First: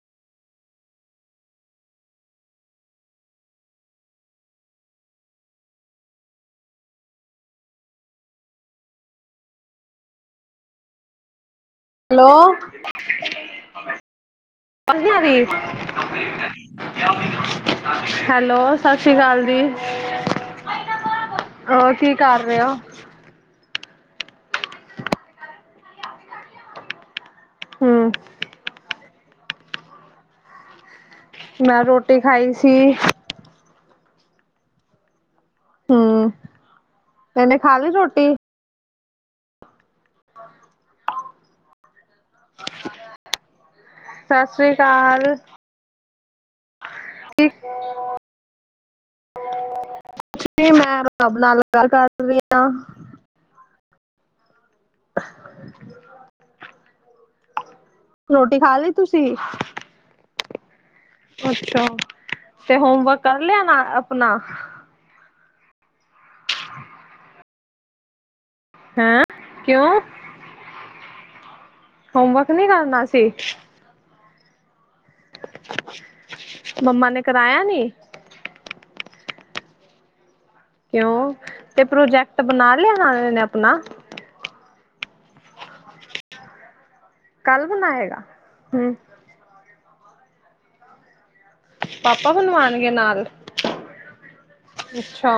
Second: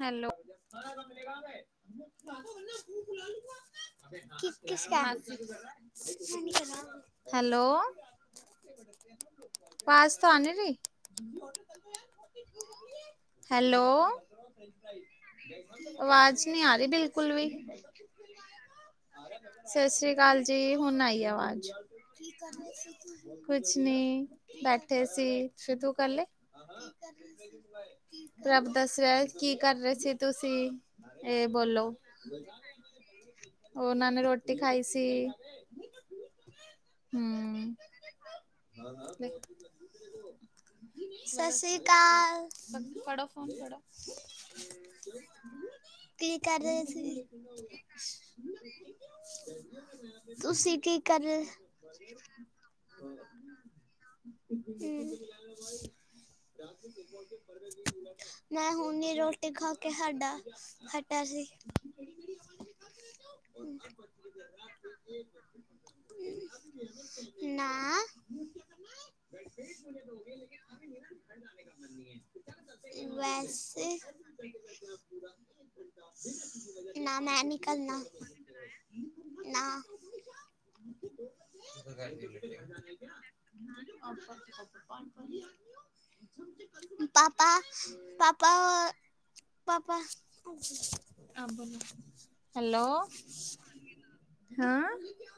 Hello. ਕਿਸ ਕਾ, hello. ਪਾਸ ਤਾਂ ਆਉਂਦੀ ਨਹੀ ਹੈਲੋ। ਆਵਾਜ਼ ਨੀ ਆ ਰਹੀ, ਆਵਾਜ਼ ਨਹੀਂ ਆ ਰਹੀ ਬਿਲਕੁਲ ਵੀ ਹੈਲੋ। ਸਤਿ ਸ਼੍ਰੀ ਅਕਾਲ ਜੀ, ਸਤਿ ਸ੍ਰੀ ਅਕਾਲ ਜੀ ਹੁਣ ਆਈ ਆਵਾਜ਼ ਹੋਰ ਕੀ ਕਰ ਰਹੇ ਔ? ਕੁਛ ਨੀ ਬੈਠੇ ਸੀ। ਸੀ਼ ਤੂੰ ਕਰ ਲੇ। ਹੂੰ। ਪ੍ਰਭ ਦੱਸ ਰਿਹਾ ਕੀ ਕਰ ਰਹੇ ਸੀ ਤੁਸੀਂ। ਇਹ ਮੈਂ ਰੋਟੀ ਖਾਈ ਸੀ। ਓਹਨਾਂ ਨੇ ਰੋਟੀ ਖਾਈ ਸੀ। ਹਮ ਇਹਨੇ ਹੂੰ। ਖਾ ਲਈ ਰੋਟੀ [unintelligible] [unintelligible] ਸਤਿ ਸ੍ਰੀ ਅਕਾਲ। ਬਸ ਫੜੋ ਫੋਨ ਫੜੋ। ਸਤਿ ਸ੍ਰੀ ਅਕਾਲ ਕੀ ਕਰ ਰਹੇ ਸੀ? ਠੀਕ ਨੀ ਤੁਸੀਂ ਮੈਂ ਕੀ ਕਰ ਪ੍ਰਭ ਨਾਲ ਗੱਲ ਕਰ ਰਹੀ ਆਂ। ਹੂੰ। ਰੋਟੀ ਖਾ ਲਈ ਤੁਸੀਂ? ਕੇ ਹਾਡਾ ਹ ਅੱਛਾ ਤੇ ਹੋਮਵਰਕ ਕਰ ਲਿਆ ਨਾ ਅਪਣਾ? ਨਾ। ਹੈਂ ਕਿਉਂ, ਹੋਮਵਰਕ ਨੀ ਕਰਨਾ ਸੀ? ਏਹ। ਮੰਮਾ ਨਾ ਨੇ ਮੈਂ ਨਹੀਂ ਕਰਾਇਆ ਨੀ। ਕਰਨਾ ਨਾ। ਕਿਉਂ, ਤੇ ਪ੍ਰੋਜੈਕਟ ਬਣਾ ਲਿਆ ਨਾ ਇਨੇ ਅਪਣਾ? [unintelligible] [unintelligible] ਪਾਪਾ, ਕੱਲ ਬਣਾਏਗਾ ਪਾਪਾ। ਹਮ ਪਾਪਾ, ਆ ਬੋਲੋ। ਪਾਪਾ ਬਣਵਾਣਗੇ ਨਾਲ। ਹਾਂ। ਅੱਛਾ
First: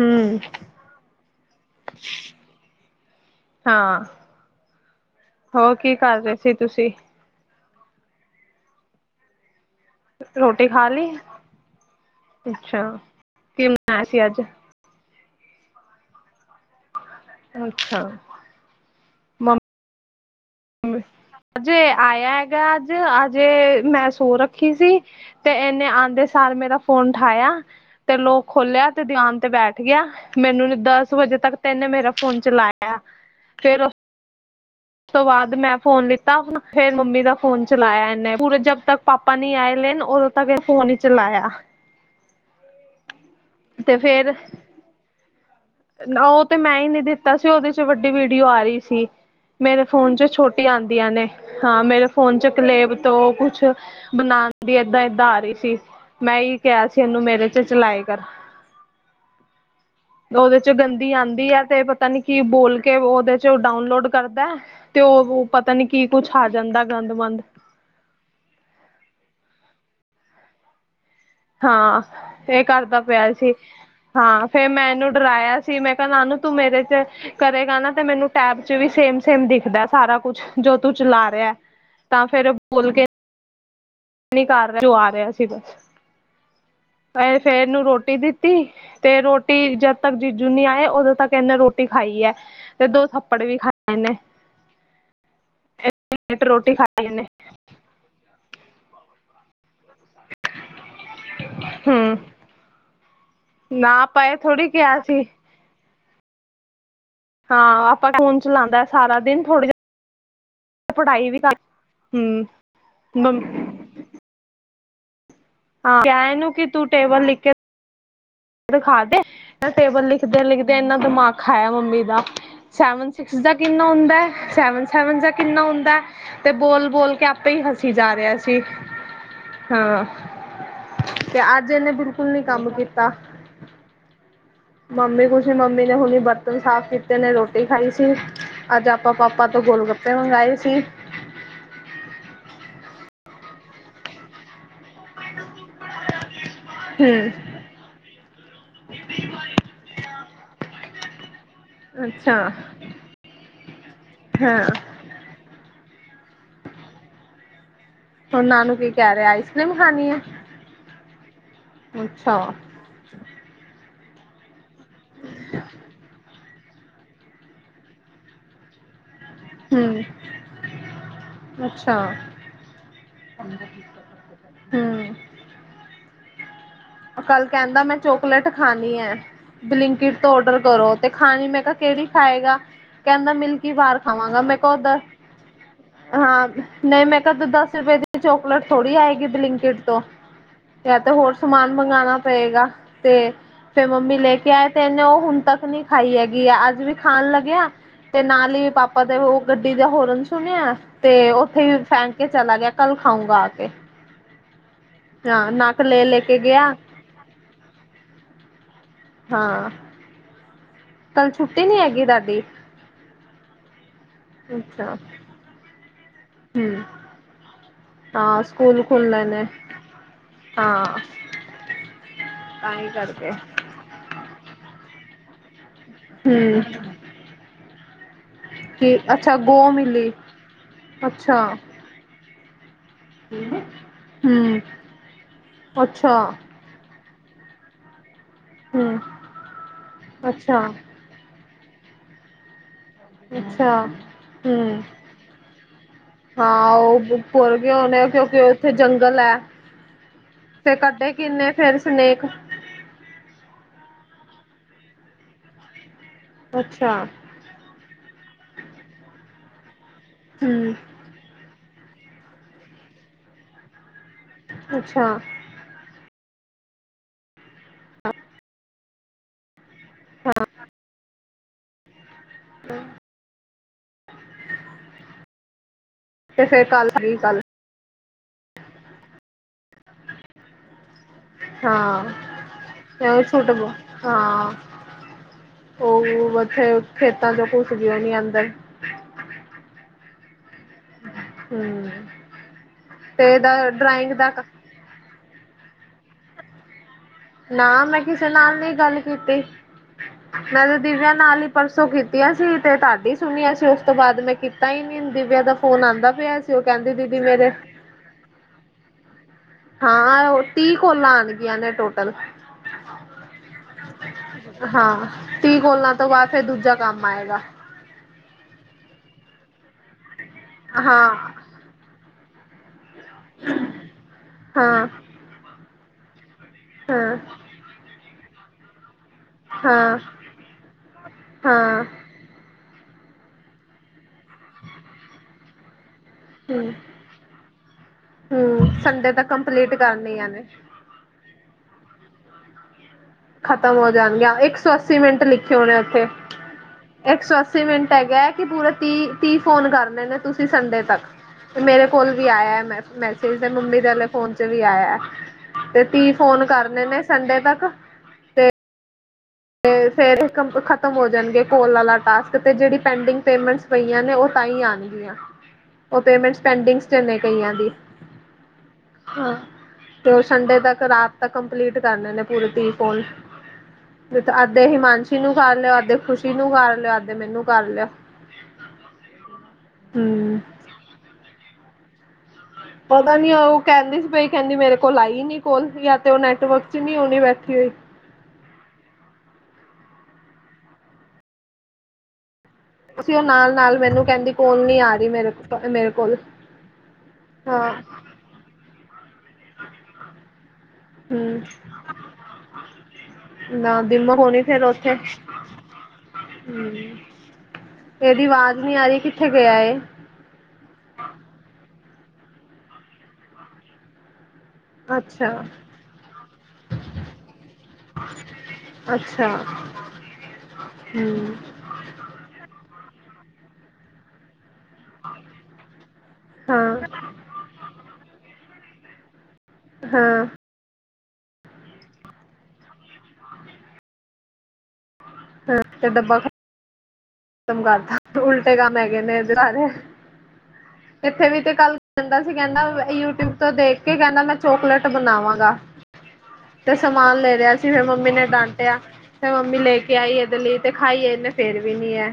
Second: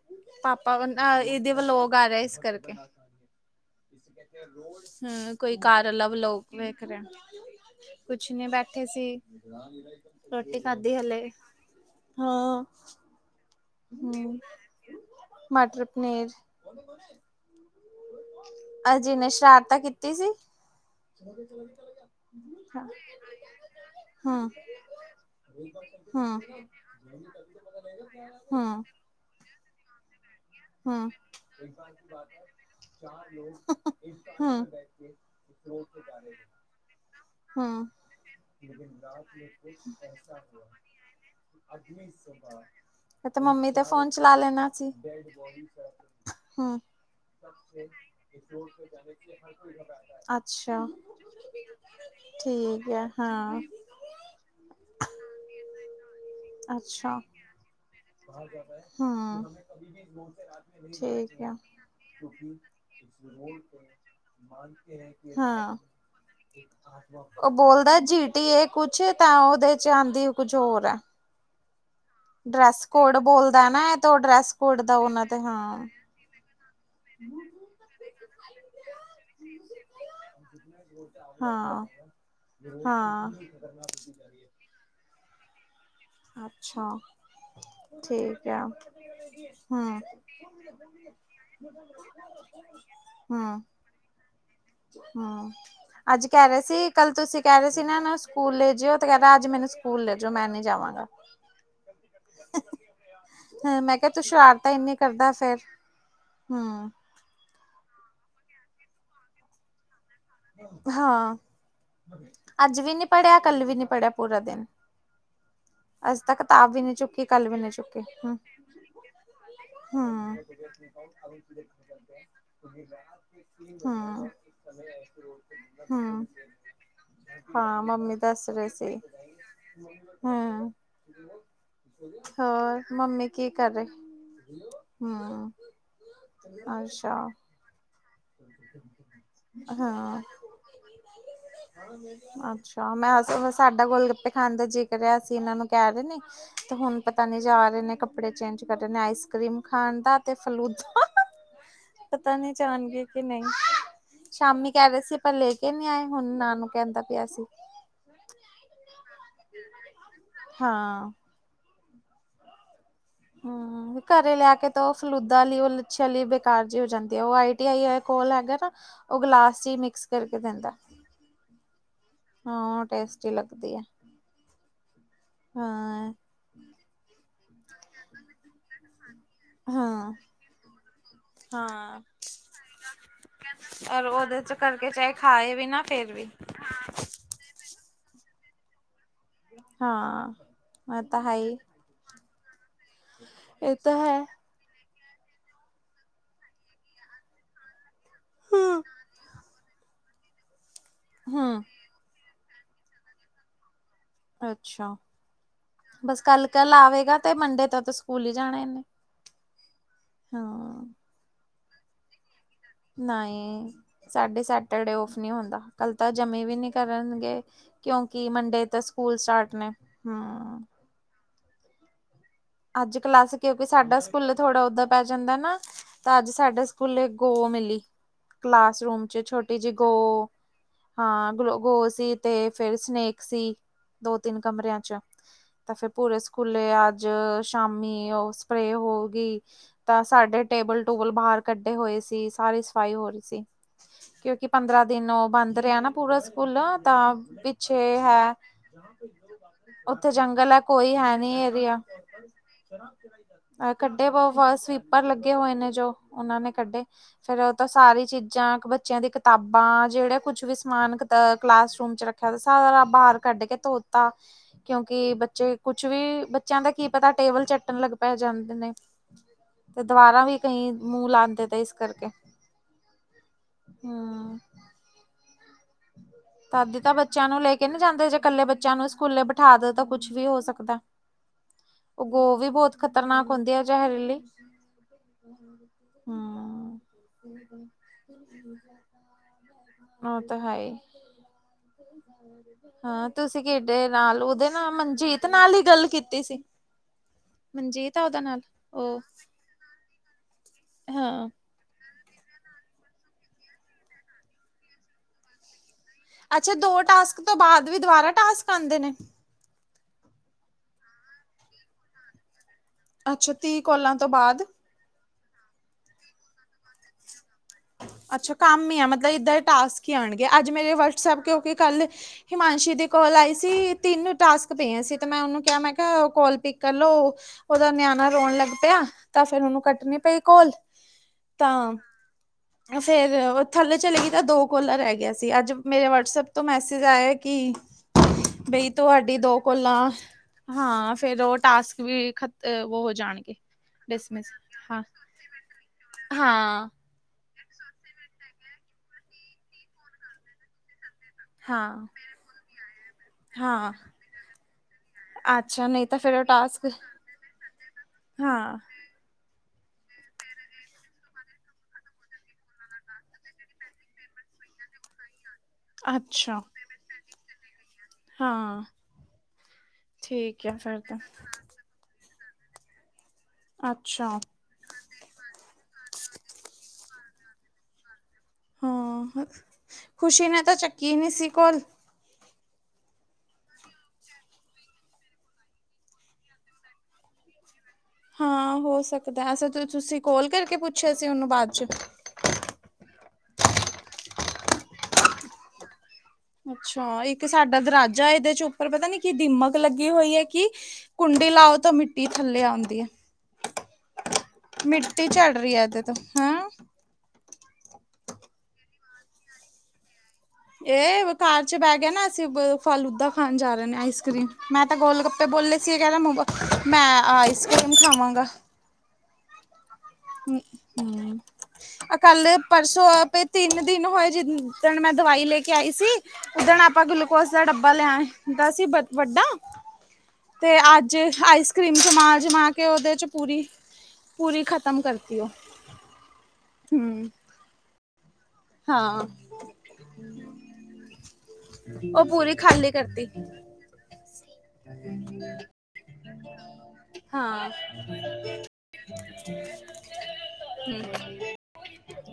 ਹੂੰ ਪਾਪਾ ਇਹਦੇ ਵਲੋਗ ਆ ਰਹੇ ਇਸ ਕਰਕੇ। ਹਾਂ ਹਮ ਕੋਈ ਹੋਰ ਕਾਰ ਕੀ ਅਲਾ ਕਰ ਰਹੇ ਸੀ ਵਲੋਗ ਵੇਖ ਤੁਸੀਂ ਰਹੇ। ਕੁਛ ਨੀ ਬੈਠੇ ਸੀ, ਰੋਟੀ ਖਾ ਖਾਦੀ ਲਈ ਹਲੇ। ਹਾਂ। ਕਿ। ਹੂੰ ਮਟਰ ਪਨੀਰ। ਅੱਛਾ। ਅੱਜ ਇਨੇ ਸ਼ਰਾਰਤਾ ਕੀਤੀ ਸੀ? ਮੰਮੀ ਅਜੇ ਆਇਆ ਹੈਗਾ, ਅੱਜ ਅਜੇ ਮੈਂ ਸੋ ਹਮ ਰੱਖੀ ਸੀ। ਤੇ ਇਹਨੇ ਆਦੇ ਹਮ ਸਾਰ ਮੇਰਾ ਫੋਨ ਉਠਾਇਆ ਤੇ ਲੋਕ ਹਮ ਖੋਲਿਆ ਤੇ ਦਿਵਾਨ ਤੇ ਬੈਠ ਮੈਨੂੰ ਹਮ ਦਸ ਵਜੇ ਤੱਕ ਤ ਇਹਨੇ ਮੇਰਾ ਫੋਨ ਚਲਾਇਆ ਫੇਰ ਹਾ ਉਸ ਤੋਂ ਬਾਅਦ ਮੈਂ ਫੋਨ ਲਿੱਤਾ ਆਪਣਾ। ਫਿਰ ਮੰਮੀ ਦਾ ਫ਼ੋਨ ਹੂੰ ਚਲਾਇਆ ਇਹਨੇ ਪੂਰੇ ਜਬ ਤੱਕ ਪਾਪਾ ਨੀ ਆਏ ਲੈਣ ਉਦੋਂ ਤੱਕ ਇਹ ਫੋਨ ਈ ਚਲਾਇਆ। ਤੇ ਮੰਮੀ ਦਾ ਤੇ ਫੋਨ ਚਲਾ ਲੈਣਾ ਸੀ। ਨਾ ਓ ਤੇ ਹੂੰ ਮੈਂ ਹੀ ਨੀ ਦਿੱਤਾ ਸੀ। ਉਹਦੇ ਚ ਵੱਡੀ ਵੀਡੀਓ ਆ ਰਈ ਸੀ ਮੇਰੇ ਫੋਨ ਚ ਛੋਟੀ ਅੱਛਾ ਆਦੀਆਂ ਨੇ, ਹਾਂ ਮੇਰੇ ਫੋਨ ਚ ਠੀਕ ਕਲੇਬ ਹੈ ਤੋਂ ਹਾਂ ਕੁਛ ਬਣਾ ਦੀ ਏਦਾਂ, ਏਦਾਂ ਆ ਰਹੀ ਸੀ ਮੈਂ ਹੀ ਕਿਹਾ ਸੀ ਇਹਨੂੰ ਮੇਰੇ ਚ ਚਲਾਏ ਕਰ। ਹਾ। ਉਹਦੇ ਚ ਗੰਦੀ ਆਉਂਦੀ ਹੈ ਤੇ ਪਤਾ ਨੀ ਕੀ ਬੋਲ ਕੇ ਉਹਦੇ ਚ ਡਾਊਨਲੋਡ ਕਰਦਾ। ਤੇ ਉਹ ਪਤਾ ਹਾਂ ਨੀ ਕੀ ਕੁੱਛ ਆ ਜਾਂਦਾ ਗੰਦ ਮੰੰਦ। ਉਹ ਬੋਲਦਾ ਜੀ ਟੀ ਇਹ ਕੁਛ ਤਾਂ ਉਹਦੇ ਚ ਆਉਂਦੀ ਕੁੱਝ ਹੋਰ ਆ। ਹਾਂ ਇਹ ਕਰਦਾ ਪਿਆ ਸੀ। ਬੋਲਦਾ ਨਾ ਇਹ ਤਾਂ ਹਾਂ, ਡਰੈਸ ਫੇਰ ਕੋਡ ਮੈਂ ਦਾ ਇਹਨੂੰ ਉਹਨਾਂ ਤੇ ਆਇਆ ਹਾਂ ਸੀ ਮੈਂ ਕਿਹਾ ਨਾਨੂ ਤੂੰ ਮੇਰੇ ਚ ਕਰੇਗਾ ਨਾ ਤੇ ਮੈਨੂੰ ਟੈਬ ਚ ਵੀ ਸੇਮ, ਸੇਮ ਦਿਖਦਾ ਸਾਰਾ ਕੁਛ ਜੋ ਤੂੰ ਚਲਾ ਰਿਹਾ। ਹਾਂ ਤਾਂ ਫੇਰ ਬੋਲ ਕੇ [unintelligible] ਨ ਕਰ ਰਿਹਾ ਜੋ ਆ ਰਿਹਾ ਸੀ ਬਸ। ਅੱਛਾ। ਫੇਰ ਇਹਨੂੰ ਰੋਟੀ ਠੀਕ ਦਿੱਤੀ ਆ ਤੇ ਰੋਟੀ ਜਦ ਹੂੰ ਤੱਕ ਜੀਜੂ ਨੀ ਆਏ ਉਦੋਂ ਤੱਕ ਤਿੰਨ ਰੋਟੀ ਖਾਈ ਆ, ਤੇ ਦੋ ਥੱਪੜ ਵੀ ਹੂੰ ਖਾ ਇਹਨੇ ਹੂੰ, ਅੱਜ ਕਹਿ ਰਹੇ ਸੀ, ਖਾਈ ਕੱਲ ਇਹਨੇ ਤੁਸੀਂ ਕਹਿ ਰਹੇ ਸੀ ਤੁਸੀਂ ਨਾ ਇਨਾ ਨੂੰ ਸਕੂਲੈ ਜਿਓ ਤੇ ਕੇਦਾ ਅੱਜ ਮੈਨੂੰ ਸਕੂਲ ਲੈਜਓ ਮੈਂ ਨੀ ਜਾਵਾਂਗਾ। ਹੂੰ। ਹੂ ਮੈਂ ਕਿਹਾ ਤੂੰ ਇਹ ਥੋੜ੍ਹੀ ਸ਼ਰਾਰਤਾ ਇਨੀ ਕਿਹਾ ਸੀ ਕਰਦਾ ਫੇਰ, ਹੂੰ। ਹਾਂ ਆਪਾਂ ਫੂਨ ਚਲਾਉਦਾ ਸਾਰਾ ਦਿਨ ਥੋੜੇ ਜਿ ਹਾਂ ਹਮ ਅੱਜ ਵੀ ਨੀ ਪੜ੍ਹਿਆ, ਕੱਲ ਵੀ ਹਾਂ ਨੀ ਪੜ੍ਹਿਆ ਪੂਰਾ ਦੇਨ ਅੱਜ ਕਿਹਾ ਤਾ ਇਹਨੂੰ ਕਿ ਕਤਾਬ ਵੀ ਨੀ ਚੁੱਕੀ ਕਾੱਲ ਵੀ ਨੀ ਚੁੱਕੀ ਹੂੰ ਖਾ ਦੇ ਟੇਬਲ ਹੂੰ ਲਿਖਦੇ- ਲਿਖਦੇ ਇੰਨਾ ਦਿਮਾਗ ਖਾਇਆ ਮੰਮੀ ਦਾ ਸੈਵਨ ਸਿਕਸ ਦਾ ਦਿਨ ਹੁੰਦਾ ਹੂੰ ਹੈ। ਸੈਵਨ- ਸੈਵਨ ਦਾ ਕਿੰਨਾ ਹੁੰਦਾ ਹੂੰ ਤੇ ਬੋਲ-ਬੋਲ ਕੇ ਆਪੇ ਈ ਹਾਂ ਹਸੀ ਜਾ ਮੰਮੀ ਰੇਆ ਦੱਸ ਸੀ। ਰਹੇ ਹਾਂ ਹੂੰ, ਤੇ ਅੱਜ ਇਹਨੇ ਬਿਲਕੁਲ ਨੀ ਕੰਮ ਹੋਰ ਕੀਤਾ ਮੰਮੀ ਕੀ ਕਰ ਰਹੇ-। ਮੰਮੀ ਪੁਛ ਮੰਮੀ ਨੇ। ਹੁਣੀ ਬਰਤਨ ਸਾਫ਼ ਅੱਛਾ ਕੀਤੇ ਨੇ। ਰੋਟੀ ਤੇ ਹਾਂਜੀ, ਆੱਜ ਆਪਾ ਪਾਪਾ ਤੋ ਗੋਲਗੱਪੇ ਮੰਗਾਏ ਸੀ। ਹਾਂ [inaudible] ਅੱਛਾ, ਮੈਂ ਸਾਡਾ ਗੋਲ ਗੱਪੇ ਖਾਂ ਦਾ ਜੀ ਕਰਆ ਸੀਂ ਅਸੀਂ ਇਹਨਾਂ ਨੂੰ ਕਹਿ ਰਹੇ ਨੇ, ਤੇ ਹੁਣ ਪਤਾ ਨੀ, ਹਮ ਜਾ ਰਹੇ ਨੇ ਕੱਪੜੇ ਚੇਂਜ ਕਰ ਰ ਨੇ, ਆਈਸ ਕਰ੍ਰੀਮ ਖਾਣ ਦਾ, ਤੇ ਫਲੂਦਾ ਪਤਾ ਅੱਛਾ ਨੀ ਜਾਣਗੇ ਕਿ ਨਹੀਂ, ਹਾਂ ਸ਼ਾਮੀ ਕਹਿ ਰਹੇ ਸੀ ਪਰ ਲੈ ਕੇ ਨਹੀਂ ਆਏ ਹੁਣ ਨ ਨੂੰ ਕਹਿੰਦਾ ਪਿਆ ਸੀ। ਉਹਨਾਂ ਨੂੰ ਕੀ ਕਹਿ ਰਿਹਾ ਆਈਸ ਕਰੀਮ ਖਾਣੀ ਹੈ। ਹਾਂ- ਅਛਾ- ਹਮ, ਘਰੇ ਲਿਆ ਕੇ ਦਿੳ ਫਲੂਦਾ ਲੳ ਲਛਾ ਵਾਲੀ ਤਾਜੀ ਹੋ ਜਾਂਦੀ ਆ, ਉਹ ਆਈਟੀ ਆਈ ਕੋਲ ਹੈਗਾ ਨਾ ਉਹ ਗਲਾਸ ਚ ਮਿਕਸ ਕਰਕੇ ਦਿਦਾ। ਅਛਾ ਟੇਸਟੀ ਹੂੰ ਲੱਗਦੀ ਹੈ - ਹਾਂ- ਕਲ ਕਹਿਦਾ ਮੈਂ ਚੋਕਲੇਟ ਖਾਣੀ ਹੈ। ਹਾਂ ਬਲਿੰਕਿਟ ਤੋਂ ਡਰ ਕਰੋ ਤੇ ਖਾਣੀ ਮੈਂ ਕਿਹਾ ਹਾਂ ਕਿਹੜੀ ਖਾਏਗਾ। ਕਹਿਦਾ ਮਿਲਕੀ ਬਾਹਰ ਖਾਵਾਂਗਾ ਮੈਂ ਕਿਹਾ ਓਦਾਂ ਵੀਨਾ ਫੇਰ ਵੀ- ਨਹੀ ਮੈਂ ਕਿਹਾ ਦਸ ਰੁਪਏ ਦੀ ਚੋਕਲੇਟ ਥੋੜ੍ਹੀ ਆਏਗੀ ਬਿਲਿੰਕਟ ਤੋਂ ਹਾਂ ਜਾਂ ਇਹ ਤੇ ਤਾਂ ਹੈ ਹੋਰ ਹੀ ਮੰਗਵਾਉਣਾ ਪਏਗਾ ਤੇ ਇਹ ਫੇਰ ਤਾਂ ਮੰਮੀ ਹੈ ਲੈ ਕੇ ਆਏ ਏਨੇ ਉਹ ਹੁਣ ਤਕ ਨਹੀ ਖਾਈ ਹੈਗੀ ਆ ਅਜ ਵੀ ਖਾਣ ਲਗਿਆ ਤੇ ਨਾਲ ਹੀ ਹੂੰ ਪਾਪਾ ਦੇ ਉਹ ਗੱਡੀ ਦਾ ਹੋਰਨ ਸੁਣਿਆ ਤੇ ਹੂੰ ਉਥੇ ਹੀ ਫਨੱਕ ਚਲਾ ਗਿਆ ਕਲ ਖਾਊਂਗਾ ਆ ਕੇ ਅਛਾ ਹਾਂ ਨੱਕ ਲੈ ਬਸ ਲੈ ਕੇ ਕਲ ਕਲ ਗਿਆ ਆਵੇਗਾ ਤੇ ਮੰਡੇ ਤੋਂ ਤਾਂ ਸਕੂਲ ਹੀ ਜਾਣਾ ਇਨੇ ਹਾਂ- ਹਾਂ- ਕਲ ਛੁੱਟੀ ਨਹੀ ਹੈਗੀ ਇਨਾਂ ਦੀ ਨਹੀਂ ਸਾਡੇ ਸੈਟਰਡੇ ਅੱਛਾ ਔਫ ਨਹੀ ਹੁਦਾ ਕਲ ਤਾਂ ਜਮੇ ਵੀ ਨਹੀ ਹਮ ਕਰਨਗੇ। ਕਿਉਕਿ ਮੰਡੇ ਤਾਂ ਸਕੂਲ ਸਟਾਟ ਨੇ ਹੂੰ - ਹਾਂ- ਤਾਂ ਹੀ ਅਜ ਕਰਕੇ ਕਲਾਸ ਕਿਉਕਿ ਸਾਡਾ ਸਕੂਲ ਥੋੜਾ ਓਦਾ ਪੈ ਜਾਦਾ ਨਾ ਤਾਂ ਅਜ ਸਾਡੇ ਹਮ ਸਕੂਲ ਗੋ ਮਿਲੀ ਕੀ ਕਲਾਸਰੂਮ 'ਚ ਅੱਛਾ ਛੋਟੀ ਗੋ ਜਿਹੀ ਗੌ। ਮਿਲੀ ਹਾਂ ਅੱਛਾ ਗਲੋ ਗੋ ਸੀ। ਤੇ ਫੇਰ ਸਨੇਕ ਸੀ ਦੋ ਤਿਨ ਹਮ ਕਮਰਿਆਂ 'ਚ ਤੇ ਫੇਰ ਅੱਛਾ ਪੂਰੇ ਸਕੂਲ ਅਜ ਸ਼ਾਮੀ ਉਹ ਸਪਰੇੇ ਹਮ ਹੋ ਗਈ ਤਾਂ ਸਾਡੇ ਅੱਛਾ ਟੇਬਲ ਟੂਬਲ ਬਾਹਰ ਕਢੇ ਹੋਏ ਸੀ ਸਾਰੀ ਸਫਾਈ ਹੋ ਰਹੀ। ਅੱਛਾ ਕਿਉਕਿ ਹਮ ਪੰਦਰਾਂ ਦਿਨ ਉਹ ਬਦ ਰਿਹਾ ਨਾ ਪੂਰਾ ਸਕੂਲ ਹਾਂ ਤਾਂ ਪਿਛੇ ਹੈ। ਉਥੇ ਜੰਗਲ ਹੈ। ਉੱਥੇ ਜੰਗਲ ਹੈ ਤੇ ਕੱਢੇ ਕਿਨੇ ਫਿਰ ਸਨੇਕ ਕਢੇ ਬਹੁ ਬ ਸਵੀਪਰ ਲਗੇ ਹੋਏ ਨੇ ਜੋ ਉਹਨਾ ਨੇ ਕਢੇ ਅੱਛਾ ਫੇਰ ਉਹ ਤਾਂ ਸਾਰੀ ਚੀਜ਼ਾ ਬੱਚਿਆਂ ਦੀ ਕਿਤਾਬਾ ਜਿਹੜੇ ਕੁਛ ਵੀ ਹਮ ਸਮਾਨ ਕਲਾਸਰੂਮ 'ਚ ਰਖਿਆ ਤੇ ਸਾਰਾ ਬਾਹਰ ਕਢ ਕੇ ਧੋਤਾ ਅੱਛਾ ਕਿਉਕਿ ਬੱਚੇ ਕੁਛ ਵੀ ਬੱਚਿਆਂ ਦਾ ਕੀ ਪਤਾ ਟੇਬਲ ਚਟਣ ਲਗ ਪੈ ਜਾਦੇ ਨੇ ਤੇ ਦੁਵਾਰਾ ਵੀ ਹਾਂ ਕਈ ਮੂੰਹ ਲਾਉਦੇ ਤੇ ਇਸ ਕਰਕੇ ਹਮ [unintelligible] ਹਾਂ- ਤੇ ਫੇਰ ਤਦ ਕੱਲ ਤਾਂ ਬੱਚਿਆਂ ਨੂੰ ਕੱਲ ਲੈ ਕੇ- ਕਹਿਦੇ ਜਾਦੇ ਜੇ ਇਕਲੇ ਬੱਚਿਆਂ ਨੂੰ ਸਕੂਲੇ ਬਿਠਾ ਦ ਤਾਂ ਕੁਛ ਵੀ ਹੋ ਸਕਦਾ ਹਾਂ ਉਹ ਗੋ ਵੀ ਬਹੁਤ ਖ਼ਤਰਨਾਕ ਹੁਦੀ ਹੈ। ਜ਼ਹਿਰੀਲੀ। ਉਹਥੇ ਹੂੰ ਖੇਤਾਂ ਚੋ ਘੁਸ ਜਓਦੇ ਨੇ ਅੰਦਰ ਉ ਤਾਂ ਹੈ। ਹਮ ਹਾਂ ਤੇ ਤੁਸੀ ਇਹਦਾ ਕਿਡੇ ਡਰਾਇੰਗ ਨਾਲ ਦਾ ਉਹਦੇ ਨਾਲ ਮਨਜੀਤ ਨਾਲ ਹੀ ਗੱਲ ਕੀਤੀ ਸੀ। ਨਾ ਮਨਜੀਤ ਮੈਂ। ਆ ਉਹਦਾ ਕਿਸੇ ਨਾਲ ਨੀ ਗੱਲ ਉਹ ਕੀਤੀ ਮੈ ਤੇ ਦੀਵਿਆਂ ਹਾਂ ਨਾਲ ਹੀ ਪਰਸੋਂ ਕੀਤੀਆਂ ਸੀ ਤੇ ਤੁਾਡੀ ਸੁਣੀਆਂ ਸੀ ਉਸ ਤੋਂ ਬਾਅਦ ਮੈਂ ਕੀਤਾ ਹੀ ਨੀ ਦਿਵਿਆ ਦਾ ਫੋਨ ਆਉਦਾ ਪਿਆ ਸੀ ਅੱਛਾ ਉਹ ਦੋ ਕਹਿਦੇ ਦੀਦੀ ਟਾਸਕ ਤੋਂ ਮੇਰੇ ਬਾਅਦ ਵੀ ਦੁਬਾਰਾ ਟਾਸ ਆਉਦੇ ਨੇ ਹਾਂ ਉਹ ਤੀਹ ਕੋਲਾ ਆਉਣਗੀਆਂ ਨੇ ਟੋਟਲ ਅੱਛਾ, ਤੇ ਕੋਲਾਂ ਤੋਂ ਬਾਦ ਹਾਂ, ਤੀਹ ਕੋਲਾਂ ਤੋਂ ਬਾਅਦ ਫੇਰ ਦੂਜਾ ਕੰਮ ਆਏਗਾ। ਅੱਛਾ ਕੰਮ ਹੀ ਆ, ਮਤਲਬ ਇੱਦਾਂ ਦੇ ਟਾਸਕ ਹੀ ਆਉਣਗੇ। ਅੱਜ ਮੇਰੇ ਹਾਂ ਵਟਸਐਪ ਕਿਉਂਕਿ ਕੱਲ ਹਿਮਾਂਸ਼ੀ ਦੀ ਕੋਲ ਆਈ ਸੀ, ਤਿੰਨ ਟਾਸਕ ਪਏ ਏ ਹਾਂ ਸੀ। ਤੇ ਮੈਂ ਉਹਨੂੰ ਕਿਹਾ ਮੈਂ ਕਿਹਾ ਕੋਲ ਪਿੱਕ ਕਰ ਲੋ, ਹਾਂ ਉਹਦਾ ਨਿਆਣਾ ਰੋਣ ਲੱਗ ਪਿਆ। ਤਾਂ ਫੇਰ ਉਹਨੂੰ ਕੱਟਣੀ ਹਾਂ ਪਈ ਕੋਲ, ਤਾਂ ਹਾਂ ਫੇਰ ਥੱਲੇ ਚਲੇ ਗਈ ਤਾਂ ਦੋ ਕੋਲਾ ਰਹਿ ਗਈਆਂ ਸੀ। ਅੱਜ ਮੇਰੇ ਵਟਸਐਪ ਤੋਂ ਹਮ ਮੈਸੇਜ ਆਇਆ ਕਿ ਬਈ ਹਮ ਸੰਡੇ ਤੁਹਾਡੀ ਤੱਕ ਦੋ ਕੰਪਲੀਟ ਕੋਲਾਂ, ਕਰਨੀਆਂ ਨੇ ਹਾਂ ਫੇਰ ਉਹ ਟਾਸਕ ਵੀ [unintelligible] ਉਹ ਹੋ ਜਾਣਗੇ। ਖ਼ਤਮ ਹੋ ਜਾਣਗੀ, ਡਿਸਮਿਸ ਆਂ ਇੱਕ ਸੌ ਹਾਂ ਅੱਸੀ ਮਿੰਟ ਲਿਖੇ ਹੋਏ ਨੇ ਉੱਥੇ। ਹਾਂ ਇੱਕ ਸੌ ਅੱਸੀ ਮਿੰਟ ਹੈਗੈ ਕਿ ਪੂਰੇ ਤੀ- ਤੀ ਫੋਨ ਕਰਨੇ ਨੇ ਤੁਸੀਂ ਸੰਡੇ ਤੱਕ। ਹਾਂ ਮੇਰੇ ਕੋਲ ਵੀ ਆਇਆ ਮੈਸ -ਮੈਸੇਜ ਤੇ ਹਾਂ ਮੰਮੀ ਦੇ ਅਲੇ ਫੋਨ ਚ ਵੀ ਆਇਆ। ਅੱਛਾ ਤੇ ਨਹੀਂ ਤਾਂ ਤੀਹ ਫੇਰ ਉਹ ਫੋਨ ਟਾਸਕ ਕਰਨੇ ਨੇ ਸੰਡੇ ਤੱਕ। ਹਾਂ ਤੇ ਫੇਰ ਇਹ ਕੰਮ ਖ਼ਤਮ ਹੋ ਜਾਣਗੇ ਕੋਲ ਆਲਾ ਟਾਸਕ ਤੇ ਜਿਹੜੀ ਪੈਂਡਿੰਗ ਪੇਮੈਂਟਸ ਪਈਆਂ ਨੇ ਉਹ ਤਾਈਂ ਆਣਗ ਗੀਆਂ, ਉਹ ਪੇਮੈਂਟਸ ਅੱਛਾ ਪੈਂਡਿੰਗਸ ਚ ਨੇ ਕਈਆਂ ਦੀ। ਹਾਂ ਹਾਂ, ਤੇ ਉਹ ਠੀਕ ਹੈ ਸੰਡੇ ਫਿਰ ਤੱਕ, ਤਾਂ ਰਾਤ ਤੱਕ ਕਪਲੀਟ ਕਰਨੇ ਨੇ ਪੂਰੇ ਤੀਹ ਕੋਲ। ਅੱਛਾ ਅੱਧੇ ਹਿਮਾਂਸ਼ੀ ਨੂੰ ਕਰ ਲਿਓ, ਅੱਧੇ ਖੁਸ਼ੀ ਨੂੰ ਕਰ ਲਿਓ, ਅੱਧੇ ਮੈਨੂੰ ਕਰ ਲਿਓ। ਹਾਂ, ਖੁਸ਼ੀ ਹਮ ਨੇ ਤੇ ਚੱਕੀ ਨਹੀਂ ਸੀ ਕੋਲ। ਪਤਾ ਨੀ ਉਹ ਕਹਿੰਦੀ ਸੀ ਬਈ ਕਹਿੰਦੀ ਮੇਰੇ ਕੋਲ ਆਈ ਨੀ ਕੋਲ, ਯਾਂ ਤੇ ਉਹ ਨੈਟਵਰਕ ਚ ਨੀ ਹੋਣੀ ਬੈਠੀ ਹੋਈ। ਹਾਂ, ਹੋ ਸਕਦੈ। ਅੱਛਾ ਤੇ ਤੁਸੀਂ ਕੋਲ ਕਰਕੇ ਪੁੱਛਿਆ ਸੀ ਉਹਨੂੰ ਬਾਅਦ ਚੋਂ ਅਸੀਂ ਉਹ ਨਾਲ- ਨਾਲ ਮੈਨੂੰ ਕਹਿੰਦੀ, ਕੋਲ ਨੀ ਆ ਰੀ ਮੇਰੇ ਕੋ, ਮੇਰੇ ਕੋਲ। ਅੱਛਾ, ਇੱਕ ਸਾਡਾ ਹਾਂ ਦਰਵਾਜਾ ਏ ਇਹਦੇ ਚ ਉੱਪਰ ਪਤਾ ਨੀ ਕੀ ਦੀਮਕ ਲੱਗੀ ਹੋਈ ਹੈ ਕਿ ਕੁੰਡੀ ਹਮ ਲਾਓ ਤਾਂ ਮਿੱਟੀ ਥੱਲੇ ਆਉਂਦੀ ਏ। ਨਾ ਦਿਮਕ ਹੋਣੀ ਫੇਰ ਉੱਥੇ ਮਿੱਟੀ ਝੜ ਰਹੀ ਏ ਇਹਦੇ ਤੋਂ, ਹੈਂ। ਇਹਦੀ ਆਵਾਜ਼ ਨਹੀਂ ਆ ਰਹੀ, ਕਿੱਥੇ ਗਿਆ ਏ? ਏ, ਕਾਰ ਚ ਬੈ ਕੇ ਨਾ ਅਸੀਂ ਬ ਫਾਲੂਦਾ ਖਾਣ ਜਾ ਰਹੇ ਨੇ ਆਈਸ ਕਰ੍ਰੀਮ। ਮੈਂ ਤਾਂ ਗੋਲ ਗੱਪੇ ਅੱਛਾ ਬੋਲੇ ਸੀ, ਏ ਕਹਿੰ ਰਿਹਾ ਮਮਾ ਮੈਂ ਆਈਸ ਕ੍ਰੀਮ ਖਾਵਾਂਗਾ। ਅੱਛਾ ਹੰ, ਹਮ ਅ ਕੱਲ-ਪਰਸੋਂ ਅ ਪੇ ਤਿੰਨ ਦਿਨ ਹੋਏ ਜਿਨ ਦਣ ਮੈਂ ਦਵਾਈ ਲੈ ਕੇ ਆਈ ਸੀ, ਉਧਣ ਹਾਂ ਆਪਾਂ ਗਲੂਕੋਸ ਦਾ ਡੱਬਾ ਲੈ ਆਏ। ਦਾ ਸੀ ਬਦ ਵੱਡਾ। ਹੰ ਤੇ ਅੱਜ ਆਈਸ ਕ੍ਰੀਮ ਜਮਾ-ਜਮਾ ਕੇ ਉਹਦੇ 'ਚ ਪੂਰੀ- ਪੂਰੀ ਖਤ ਖਤਮ ਕਰਤੀ ਓ। ਹਾਂ ਤੇ ਡੱਬਾ ਹੂੰ ਖਤਮ ਕਰਧਾ। ਉਲਟੇ ਕੰਮ ਹੈਗੇ ਨੇ ਐਦੇ ਸਾਰੇ। ਇੱਥੇ ਵੀ ਤੇ ਕੱਲ ਉਹ ਕਹਿੰਦਾ ਸੀ, ਪੂਰੀ ਖਾਲੀ ਕਹਿੰਦਾ ਕਰਤੀ ਯੂਟਿਊਬ ਤੋਂ ਦੇਖ ਕੇ ਕਹਿੰਦਾ ਮੈਂ ਚੋਕਲੇਟ ਬਣਾਵਾਂਗਾ। [unintelligible] ਤੇ ਸਮਾਨ ਲੈ ਹਾਂ ਰਿਹਾ ਸੀ, ਫਿਰ ਮੰਮੀ ਨੇ ਡਾਂਟਿਆ। ਤੇ ਮੰਮੀ ਲੈ ਕੇ ਆਈ ਇਹਦੇ ਲਈ, ਤੇ ਖਾਈਏ ਇਹਨੇ ਫੇਰ ਵੀ ਨੀ ਐ।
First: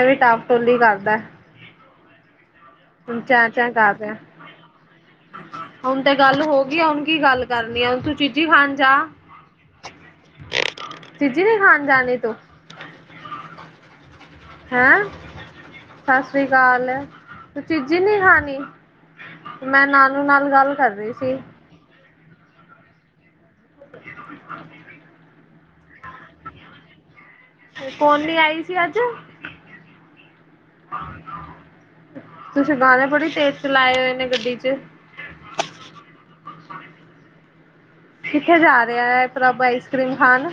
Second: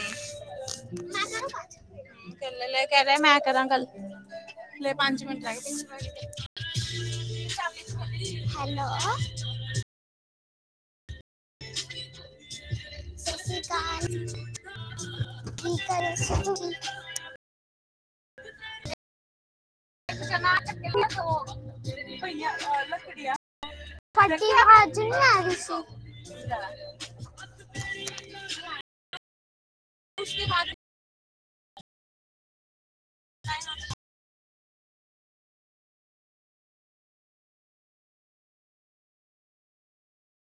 ਐਵੇਂ ਟਾਪ ਟੋਲੀ ਕਰਦਾ ਹੰ। [inaudible] ਹੁਣ ਚੈਂ-ਚੈਂ ਕਰ ਰਿਐ। ਮਿੰਟ ਲੱਗ ਹੁਣ ਪਏ ਤੇ ਗੱਲ ਹੋ ਗਈ, ਹੁਣ ਕੀ ਗੱਲ ਕਰਨੀ ਆ। ਹੁਣ ਤੂੰ ਚੀਜੀ ਖਾਣ ਹੈਲੋ ਜਾ। ਚਿਜੀ ਨੀ ਖਾਣ ਜਾਣੀ ਤੂੰ? ਸਸੀਕਾਲ ਹੈਂ, ਸਾਸ੍ਰੀਕਾਲ। ਤੂੰ ਚੀਜੀ ਨਹੀਂ ਖਾਣੀ? ਮੈਂ ਨਾਨੂ ਨਾਲ ਗੱਲ ਕਰ ਰਹੀ ਸੀ। [unintelligible] [inaudible] [unintelligible] ਅੱਜ ਨਾ ਰੀ ਸੀ। ਕੌਣ ਨੀ ਆਈ ਸੀ ਅੱਜ? ਉਸ ਕੇ ਬਾਦ ਤੁਸੀ ਗਾਣੇ ਬੜੀ ਤੇਜ਼ ਚਲਾਏ ਹੋਏ ਨੇ ਗੱਡੀ ਚ'। ਕਿੱਥੇ ਜਾ ਰਿਹਾ ਐ ਪ੍ਰਭ ਆਈਸ-ਕਰੀਮ ਖਾਣ?